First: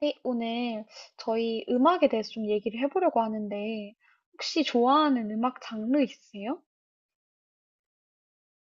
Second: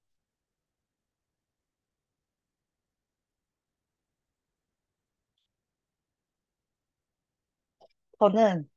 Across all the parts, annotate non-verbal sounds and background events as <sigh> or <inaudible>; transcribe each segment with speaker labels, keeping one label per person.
Speaker 1: 네, 오늘 저희 음악에 대해서 좀 얘기를 해보려고 하는데, 혹시 좋아하는 음악 장르 있으세요?
Speaker 2: 저는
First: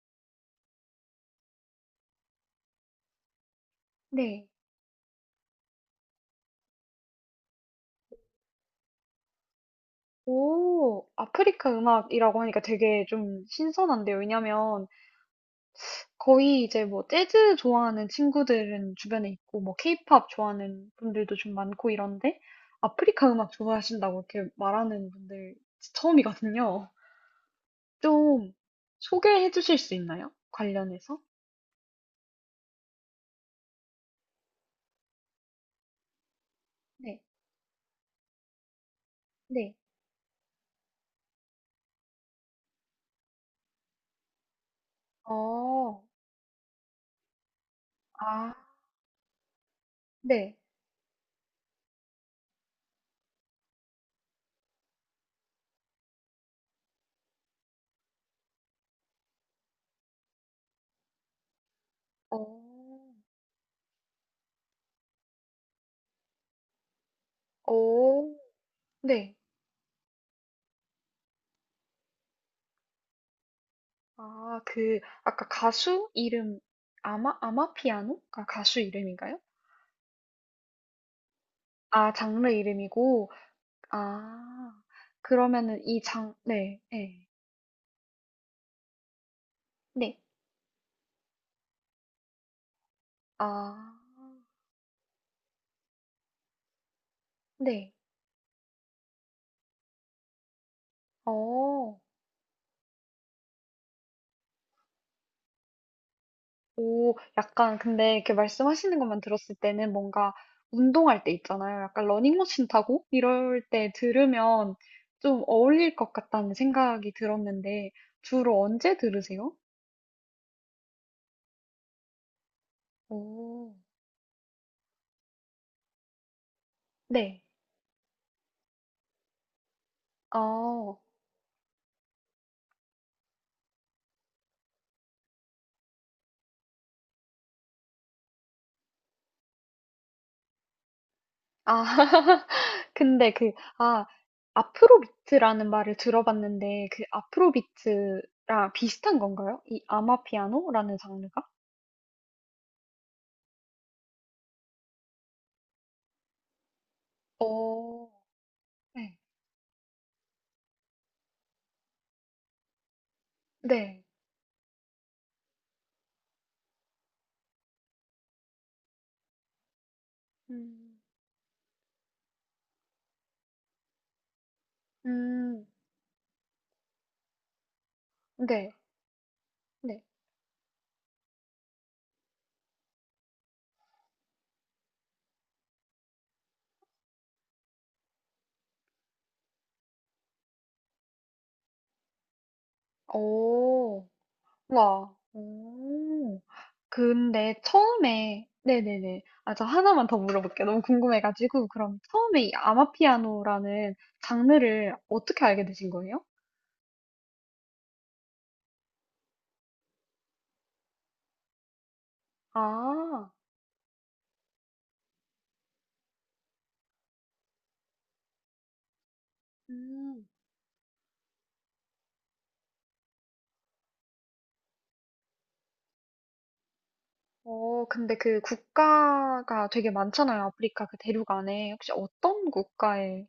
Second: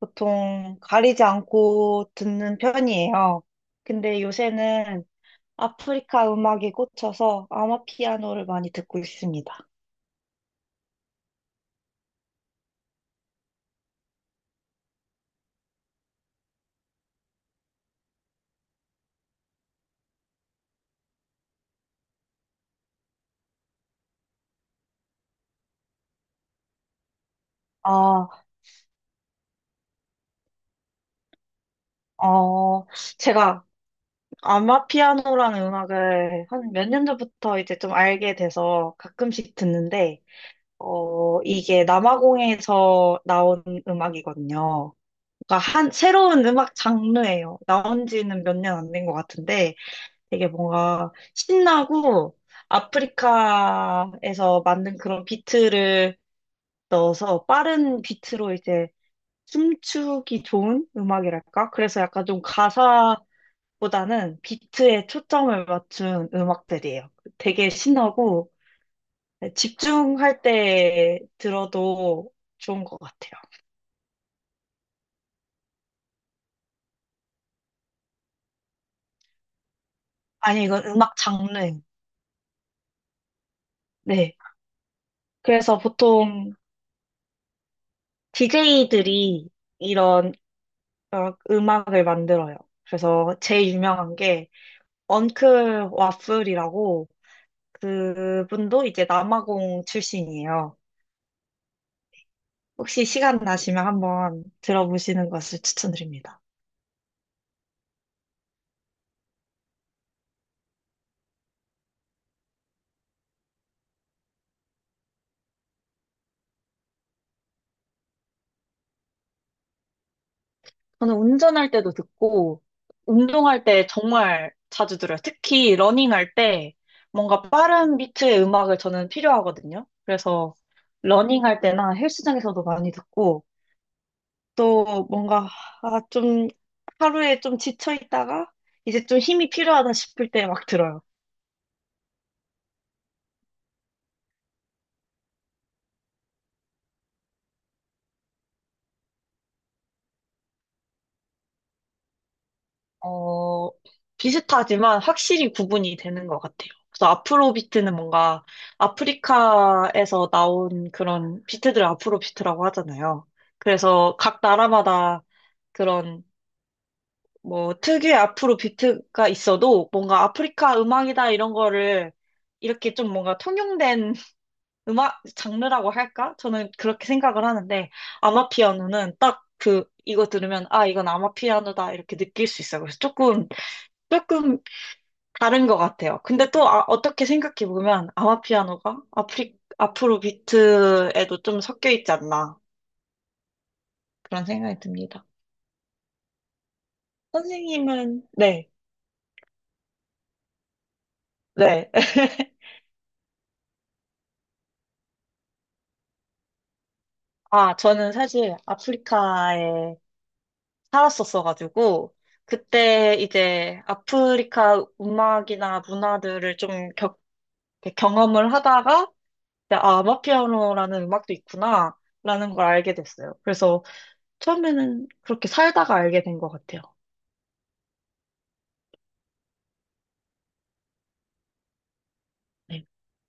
Speaker 2: 보통 가리지 않고 듣는 편이에요. 근데
Speaker 1: 네.
Speaker 2: 요새는 아프리카 음악에 꽂혀서 아마피아노를 많이 듣고 있습니다.
Speaker 1: 오, 아프리카 음악이라고 하니까 되게 좀 신선한데요. 왜냐면 거의 이제 뭐 재즈 좋아하는 친구들은 주변에 있고, 뭐 케이팝 좋아하는 분들도 좀 많고 이런데, 아프리카 음악 좋아하신다고 이렇게 말하는 분들 처음이거든요.
Speaker 2: 아,
Speaker 1: 좀 소개해 주실 수 있나요? 관련해서?
Speaker 2: 어, 제가 아마피아노라는 음악을 한 몇 년
Speaker 1: 네,
Speaker 2: 전부터 이제 좀 알게 돼서 가끔씩
Speaker 1: 네.
Speaker 2: 듣는데, 이게 남아공에서 나온 음악이거든요. 그러니까 한,
Speaker 1: 어,
Speaker 2: 새로운 음악 장르예요. 나온 지는
Speaker 1: 아,
Speaker 2: 몇 년 안 된 것 같은데, 되게
Speaker 1: 네.
Speaker 2: 뭔가 신나고 아프리카에서 만든 그런 비트를 넣어서 빠른 비트로 이제 춤추기 좋은 음악이랄까? 그래서 약간
Speaker 1: 어.
Speaker 2: 좀 가사보다는 비트에 초점을 맞춘 음악들이에요. 되게
Speaker 1: 오,
Speaker 2: 신나고
Speaker 1: 네.
Speaker 2: 집중할 때 들어도 좋은 것 같아요.
Speaker 1: 아 그 아까 가수 이름 아마 아마피아노가 가수 이름인가요?
Speaker 2: 아니, 이건 음악 장르.
Speaker 1: 아, 장르 이름이고.
Speaker 2: 네.
Speaker 1: 아.
Speaker 2: 그래서
Speaker 1: 그러면은 이 장
Speaker 2: 보통
Speaker 1: 네. 네,
Speaker 2: DJ들이
Speaker 1: 네.
Speaker 2: 이런 음악을 만들어요. 그래서 제일
Speaker 1: 아.
Speaker 2: 유명한 게 언클 와플이라고
Speaker 1: 네.
Speaker 2: 그분도 이제 남아공 출신이에요.
Speaker 1: 어.
Speaker 2: 혹시 시간 나시면 한번 들어보시는 것을 추천드립니다.
Speaker 1: 오, 약간 근데 이렇게 말씀하시는 것만 들었을 때는 뭔가 운동할 때 있잖아요. 약간 러닝머신 타고 이럴 때 들으면 좀 어울릴 것 같다는 생각이 들었는데 주로 언제 들으세요?
Speaker 2: 저는 운전할 때도 듣고, 운동할
Speaker 1: 오,
Speaker 2: 때 정말 자주 들어요. 특히 러닝할 때
Speaker 1: 네.
Speaker 2: 뭔가 빠른 비트의 음악을 저는 필요하거든요. 그래서
Speaker 1: 어,
Speaker 2: 러닝할 때나 헬스장에서도 많이 듣고, 또 뭔가 아, 좀 하루에 좀 지쳐 있다가 이제 좀 힘이 필요하다 싶을 때 막 들어요.
Speaker 1: 아, <laughs> 근데 그, 아, 아프로비트라는 말을 들어봤는데, 그 아프로비트랑 비슷한 건가요? 이 아마피아노라는 장르가?
Speaker 2: 어, 비슷하지만 확실히 구분이 되는 것 같아요. 그래서 아프로비트는
Speaker 1: 오,
Speaker 2: 뭔가
Speaker 1: 네.
Speaker 2: 아프리카에서 나온 그런 비트들 을 아프로비트라고 하잖아요.
Speaker 1: 네.
Speaker 2: 그래서 각 나라마다 그런 뭐 특유의 아프로비트가 있어도 뭔가 아프리카
Speaker 1: 음,
Speaker 2: 음악이다 이런 거를 이렇게 좀 뭔가 통용된 <laughs> 음악
Speaker 1: 음,
Speaker 2: 장르라고 할까? 저는 그렇게 생각을 하는데
Speaker 1: 네.
Speaker 2: 아마피아노는 딱 그
Speaker 1: 네.
Speaker 2: 이거 들으면 아 이건 아마피아노다 이렇게 느낄 수 있어요. 그래서 조금 다른 것 같아요. 근데 또 아, 어떻게 생각해 보면 아마피아노가 아프리, 앞으로 비트에도 좀 섞여 있지 않나
Speaker 1: 오,
Speaker 2: 그런 생각이
Speaker 1: 와.
Speaker 2: 듭니다.
Speaker 1: 오. 근데
Speaker 2: 선생님은
Speaker 1: 처음에
Speaker 2: 네,
Speaker 1: 네네네. 아 저 하나만 더 물어볼게요. 너무 궁금해 가지고.
Speaker 2: 네.
Speaker 1: 그럼
Speaker 2: <laughs>
Speaker 1: 처음에 이 아마피아노라는 장르를 어떻게 알게 되신 거예요?
Speaker 2: 아, 저는 사실 아프리카에 살았었어가지고, 그때
Speaker 1: 아.
Speaker 2: 이제 아프리카 음악이나 문화들을 좀 겪, 이렇게 경험을 하다가, 이제 아,
Speaker 1: 음.
Speaker 2: 아마피아노라는 음악도 있구나, 라는 걸 알게 됐어요. 그래서 처음에는 그렇게 살다가 알게 된 것 같아요.
Speaker 1: 어 근데 그 국가가 되게 많잖아요. 아프리카 그 대륙 안에. 혹시 어떤
Speaker 2: 네.
Speaker 1: 국가에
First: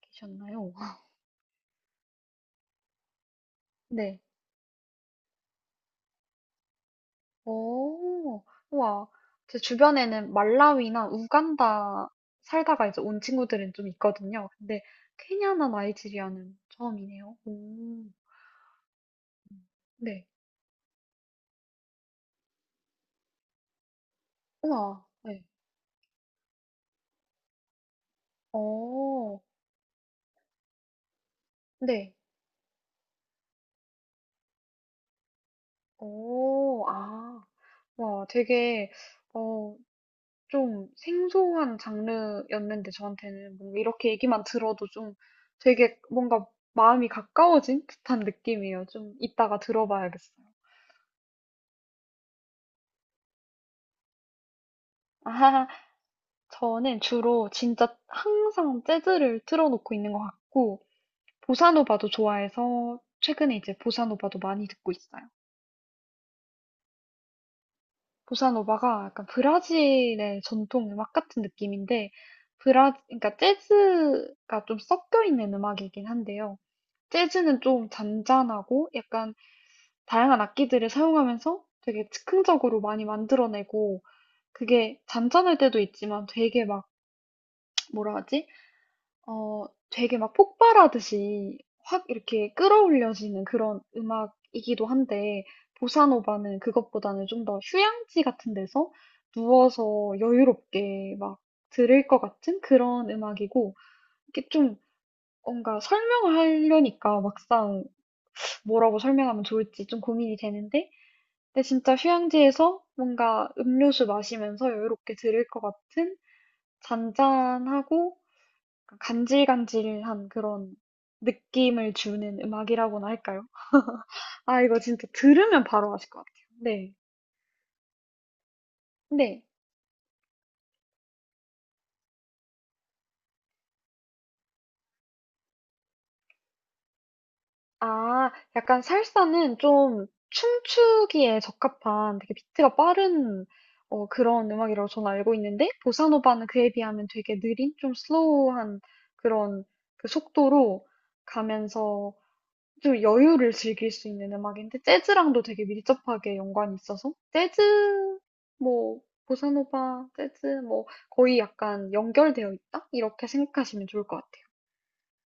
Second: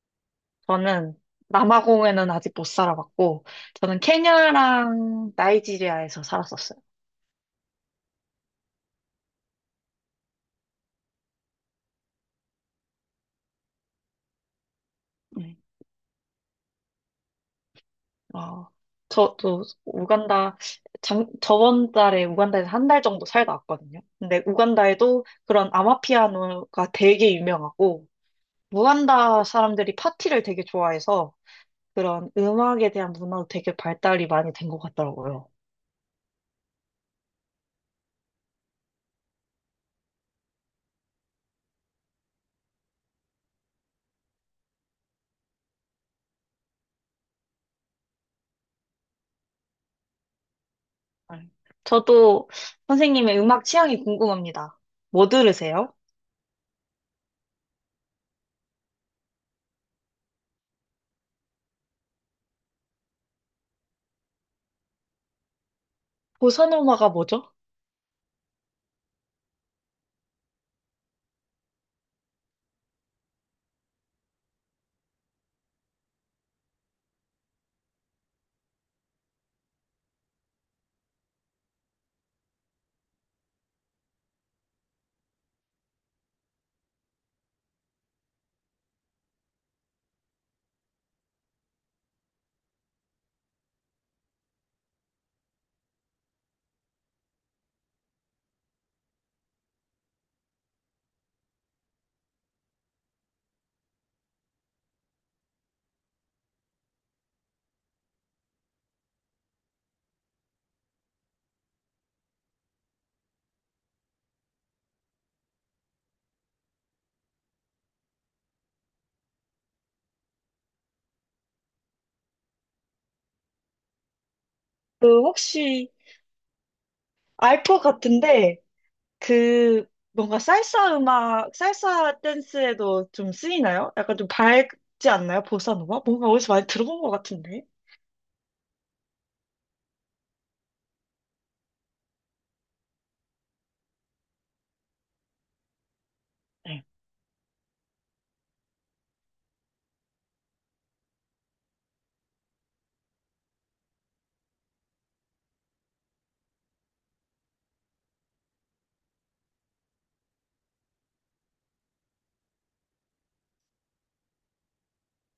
Speaker 1: 계셨나요? <laughs>
Speaker 2: 저는 남아공에는 아직 못 살아봤고, 저는
Speaker 1: 네.
Speaker 2: 케냐랑 나이지리아에서 살았었어요.
Speaker 1: 오 우와. 제 주변에는 말라위나 우간다 살다가 이제 온 친구들은 좀 있거든요. 근데
Speaker 2: 네.
Speaker 1: 케냐나 나이지리아는 처음이네요. 오.
Speaker 2: 어, 저도
Speaker 1: 음. 네.
Speaker 2: 우간다, 장, 저번 달에 우간다에서 한 달 정도 살다 왔거든요. 근데
Speaker 1: 우와.
Speaker 2: 우간다에도
Speaker 1: 네.
Speaker 2: 그런 아마피아노가 되게 유명하고,
Speaker 1: 어.
Speaker 2: 우간다 사람들이 파티를 되게 좋아해서
Speaker 1: 네.
Speaker 2: 그런 음악에 대한 문화도 되게 발달이 많이 된 것 같더라고요.
Speaker 1: 어. 아. 와 되게 어 좀 생소한 장르였는데 저한테는 뭔가 이렇게 얘기만 들어도 좀 되게 뭔가 마음이 가까워진 듯한 느낌이에요. 좀 이따가 들어봐야겠어요.
Speaker 2: 네. 저도 선생님의 음악 취향이 궁금합니다. 뭐
Speaker 1: 아. <laughs>
Speaker 2: 들으세요?
Speaker 1: 저는 주로 진짜 항상 재즈를 틀어 놓고 있는 것 같고 보사노바도 좋아해서 최근에 이제 보사노바도 많이 듣고 있어요.
Speaker 2: 보사노마가 뭐죠?
Speaker 1: 보사노바가 약간 브라질의 전통 음악 같은 느낌인데 브라 그러니까 재즈가 좀 섞여 있는 음악이긴 한데요. 재즈는 좀 잔잔하고 약간 다양한 악기들을 사용하면서 되게 즉흥적으로 많이 만들어내고 그게 잔잔할 때도 있지만 되게 막 뭐라 하지? 어, 되게 막 폭발하듯이 확 이렇게 끌어올려지는 그런 음악이기도 한데, 보사노바는 그것보다는 좀 더 휴양지 같은 데서 누워서 여유롭게 막 들을 것 같은 그런 음악이고, 이게 좀 뭔가 설명을 하려니까 막상 뭐라고 설명하면 좋을지 좀 고민이 되는데, 근데 진짜 휴양지에서 뭔가 음료수 마시면서 여유롭게 들을 것 같은 잔잔하고 간질간질한 그런 느낌을 주는 음악이라고나 할까요? 아, 이거 진짜
Speaker 2: 그
Speaker 1: 들으면
Speaker 2: 혹시
Speaker 1: 바로 아실 것 같아요. 네.
Speaker 2: 알 것 같은데.
Speaker 1: 네.
Speaker 2: 그 뭔가 살사 음악, 살사 댄스에도 좀 쓰이나요? 약간 좀 밝지 않나요? 보사노바? 뭔가 어디서 많이 들어본 것 같은데.
Speaker 1: 아, 약간 살사는 좀 춤추기에 적합한 되게 비트가 빠른 그런 음악이라고 저는 알고 있는데, 보사노바는 그에
Speaker 2: 네.
Speaker 1: 비하면 되게 느린, 좀 슬로우한 그런 그 속도로 가면서 좀 여유를 즐길 수 있는 음악인데 재즈랑도 되게 밀접하게 연관이 있어서 재즈 뭐 보사노바 재즈 뭐 거의 약간 연결되어 있다 이렇게 생각하시면 좋을 것 같아요.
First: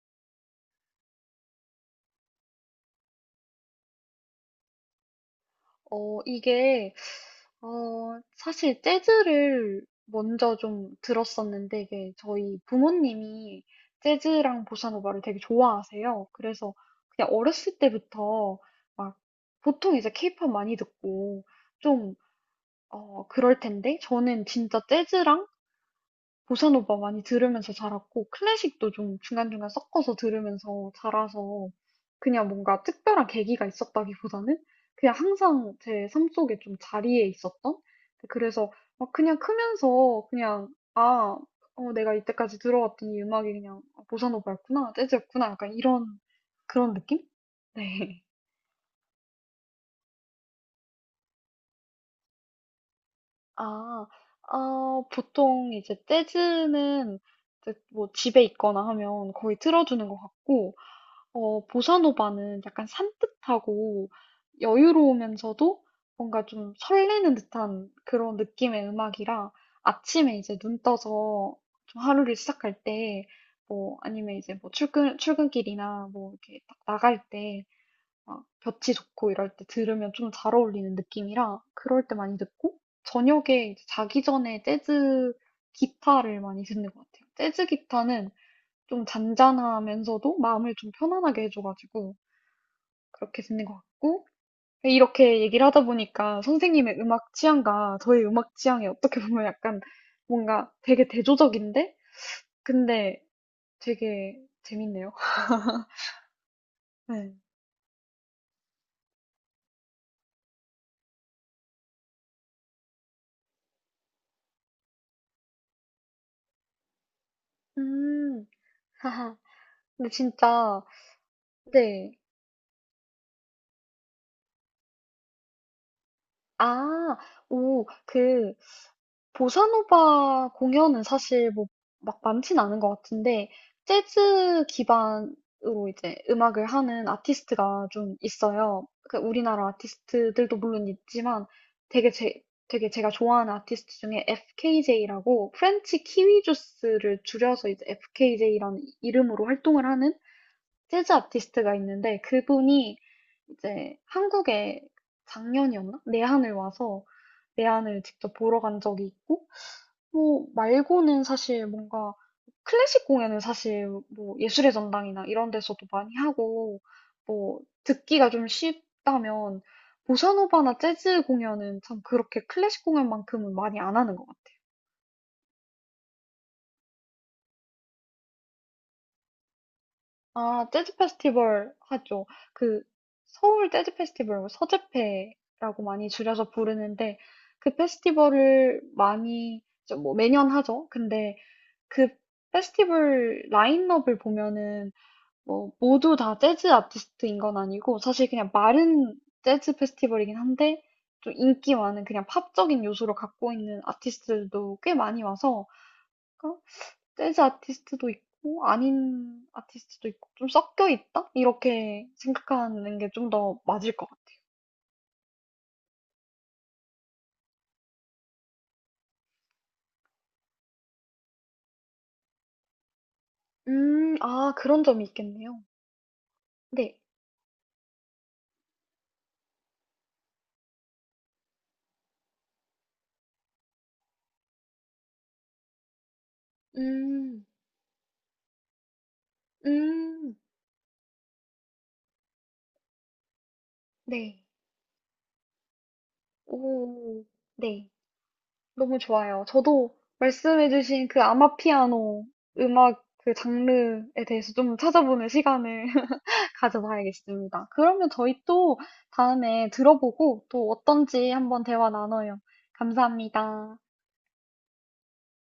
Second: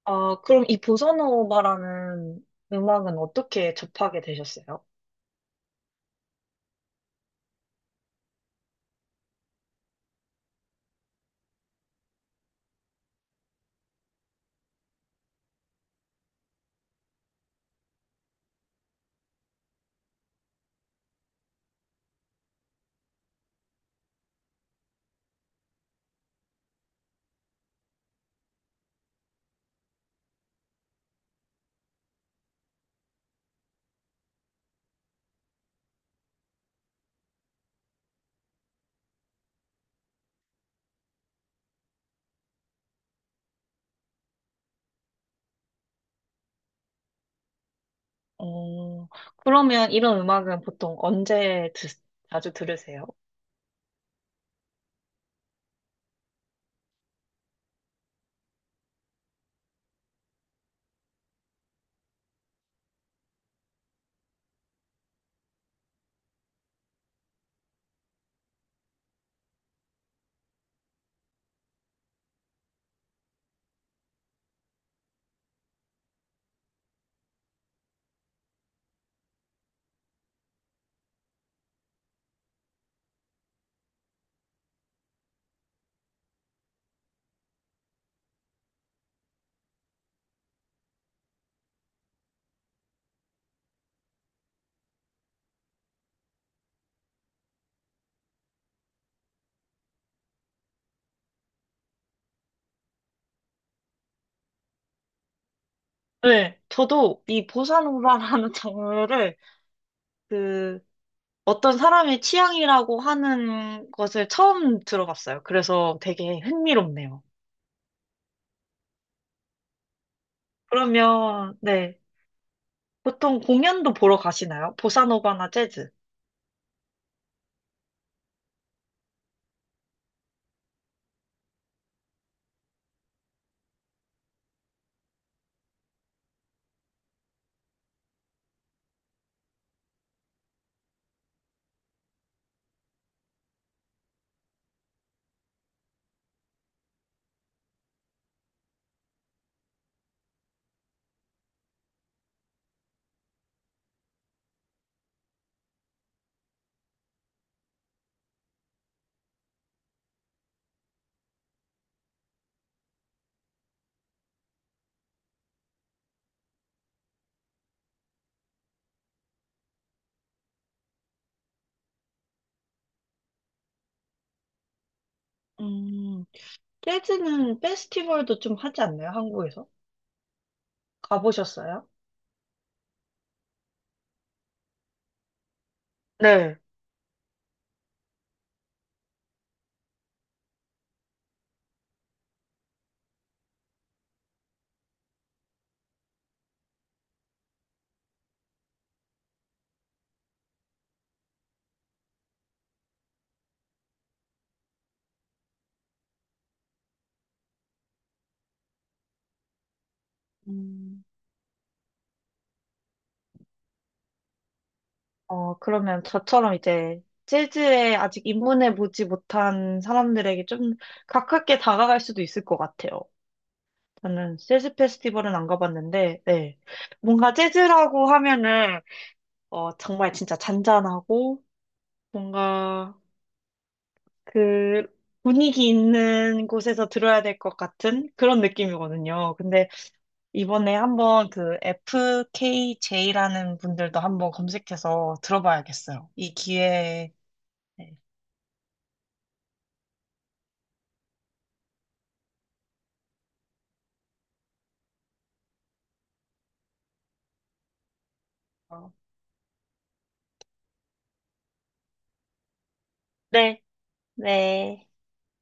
Speaker 2: 아, 그럼 이 보사노바라는 음악은 어떻게 접하게 되셨어요?
Speaker 1: 어 이게 어 사실 재즈를 먼저 좀 들었었는데 이게 저희 부모님이 재즈랑 보사노바를 되게 좋아하세요. 그래서 그냥 어렸을 때부터 막 보통 이제 케이팝 많이 듣고 좀 그럴 텐데 저는 진짜 재즈랑 보사노바 많이 들으면서 자랐고 클래식도 좀 중간중간 섞어서 들으면서 자라서 그냥 뭔가 특별한 계기가 있었다기보다는 그냥 항상 제 삶 속에 좀 자리에 있었던 네, 그래서 막 그냥 크면서 그냥 아, 내가 이때까지 들어왔던 이 음악이 그냥 보사노바였구나, 재즈였구나 약간 이런 그런 느낌? 네.
Speaker 2: 어, 그러면 이런 음악은 보통 언제 드, 자주 들으세요?
Speaker 1: 아, 어, 보통 이제 재즈는 이제 뭐 집에 있거나 하면 거의 틀어주는 것 같고, 어, 보사노바는 약간 산뜻하고 여유로우면서도 뭔가 좀 설레는 듯한 그런 느낌의 음악이라 아침에 이제 눈 떠서 좀 하루를 시작할 때, 뭐 아니면 이제 뭐 출근, 출근길이나 뭐 이렇게 딱 나갈 때 막 볕이 좋고 이럴 때 들으면 좀 잘 어울리는 느낌이라 그럴 때 많이 듣고 저녁에 이제 자기 전에 재즈 기타를 많이 듣는 것 같아요. 재즈 기타는 좀 잔잔하면서도 마음을 좀 편안하게 해줘가지고 그렇게 듣는 것 같고 이렇게 얘기를 하다 보니까 선생님의 음악 취향과 저의 음악 취향이 어떻게 보면 약간 뭔가 되게 대조적인데 근데 되게 재밌네요. <laughs>
Speaker 2: 네. 저도
Speaker 1: 네.
Speaker 2: 이 보사노바라는 <laughs> 장르를 그 어떤 사람의 취향이라고 하는 것을 처음 들어봤어요. 그래서 되게 흥미롭네요.
Speaker 1: 음, 하하. 근데 진짜
Speaker 2: 그러면, 네.
Speaker 1: 네.
Speaker 2: 보통 공연도 보러 가시나요? 보사노바나 재즈?
Speaker 1: 아. 오 그 보사노바 공연은 사실 뭐 막 많진 않은 것 같은데 재즈 기반으로 이제 음악을 하는 아티스트가 좀 있어요. 그 우리나라 아티스트들도 물론 있지만 되게 제 되게 제가 좋아하는 아티스트 중에 FKJ라고 프렌치 키위 주스를 줄여서 이제 FKJ라는 이름으로 활동을 하는 재즈 아티스트가 있는데 그분이 이제 한국에 작년이었나? 내한을 와서 내한을 직접 보러 간 적이 있고, 뭐 말고는 사실 뭔가 클래식 공연은 사실 뭐 예술의 전당이나 이런 데서도 많이 하고, 뭐 듣기가 좀 쉽다면 보사노바나 재즈 공연은 참 그렇게 클래식 공연만큼은 많이 안 하는 것 같아요.
Speaker 2: 음, 재즈는 페스티벌도 좀 하지 않나요? 한국에서?
Speaker 1: 아, 재즈 페스티벌
Speaker 2: 가보셨어요?
Speaker 1: 하죠. 그, 서울 재즈 페스티벌, 뭐 서재페라고 많이 줄여서
Speaker 2: 네.
Speaker 1: 부르는데, 그 페스티벌을 많이, 좀뭐 매년 하죠. 근데 그 페스티벌 라인업을 보면은, 뭐, 모두 다 재즈 아티스트인 건 아니고, 사실 그냥 마른 재즈 페스티벌이긴 한데, 좀 인기 많은 그냥 팝적인 요소를 갖고 있는 아티스트들도 꽤 많이 와서, 재즈 아티스트도 있고 아닌 아티스트도 있고 좀 섞여
Speaker 2: 음,
Speaker 1: 있다? 이렇게 생각하는 게 좀 더 맞을 것 같아요.
Speaker 2: 그러면 저처럼 이제 재즈에 아직 입문해 보지 못한 사람들에게 좀 가깝게 다가갈 수도 있을 것 같아요. 저는
Speaker 1: 아,
Speaker 2: 재즈
Speaker 1: 그런 점이
Speaker 2: 페스티벌은 안
Speaker 1: 있겠네요.
Speaker 2: 가봤는데, 네.
Speaker 1: 네.
Speaker 2: 뭔가 재즈라고 하면은, 정말 진짜 잔잔하고, 뭔가 그 분위기 있는 곳에서 들어야 될
Speaker 1: 음,
Speaker 2: 것 같은 그런 느낌이거든요. 근데
Speaker 1: 음,
Speaker 2: 이번에 한번 그 FKJ라는 분들도 한번
Speaker 1: 네.
Speaker 2: 검색해서 들어봐야겠어요. 이 기회에.
Speaker 1: 오, 네.
Speaker 2: 네.
Speaker 1: 너무 좋아요. 저도 말씀해주신 그 아마피아노 음악 그 장르에 대해서 좀 찾아보는 시간을 <laughs> 가져봐야겠습니다. 그러면 저희 또
Speaker 2: 어,
Speaker 1: 다음에 들어보고 또 어떤지 한번 대화 나눠요.
Speaker 2: 네.
Speaker 1: 감사합니다.
Speaker 2: 네.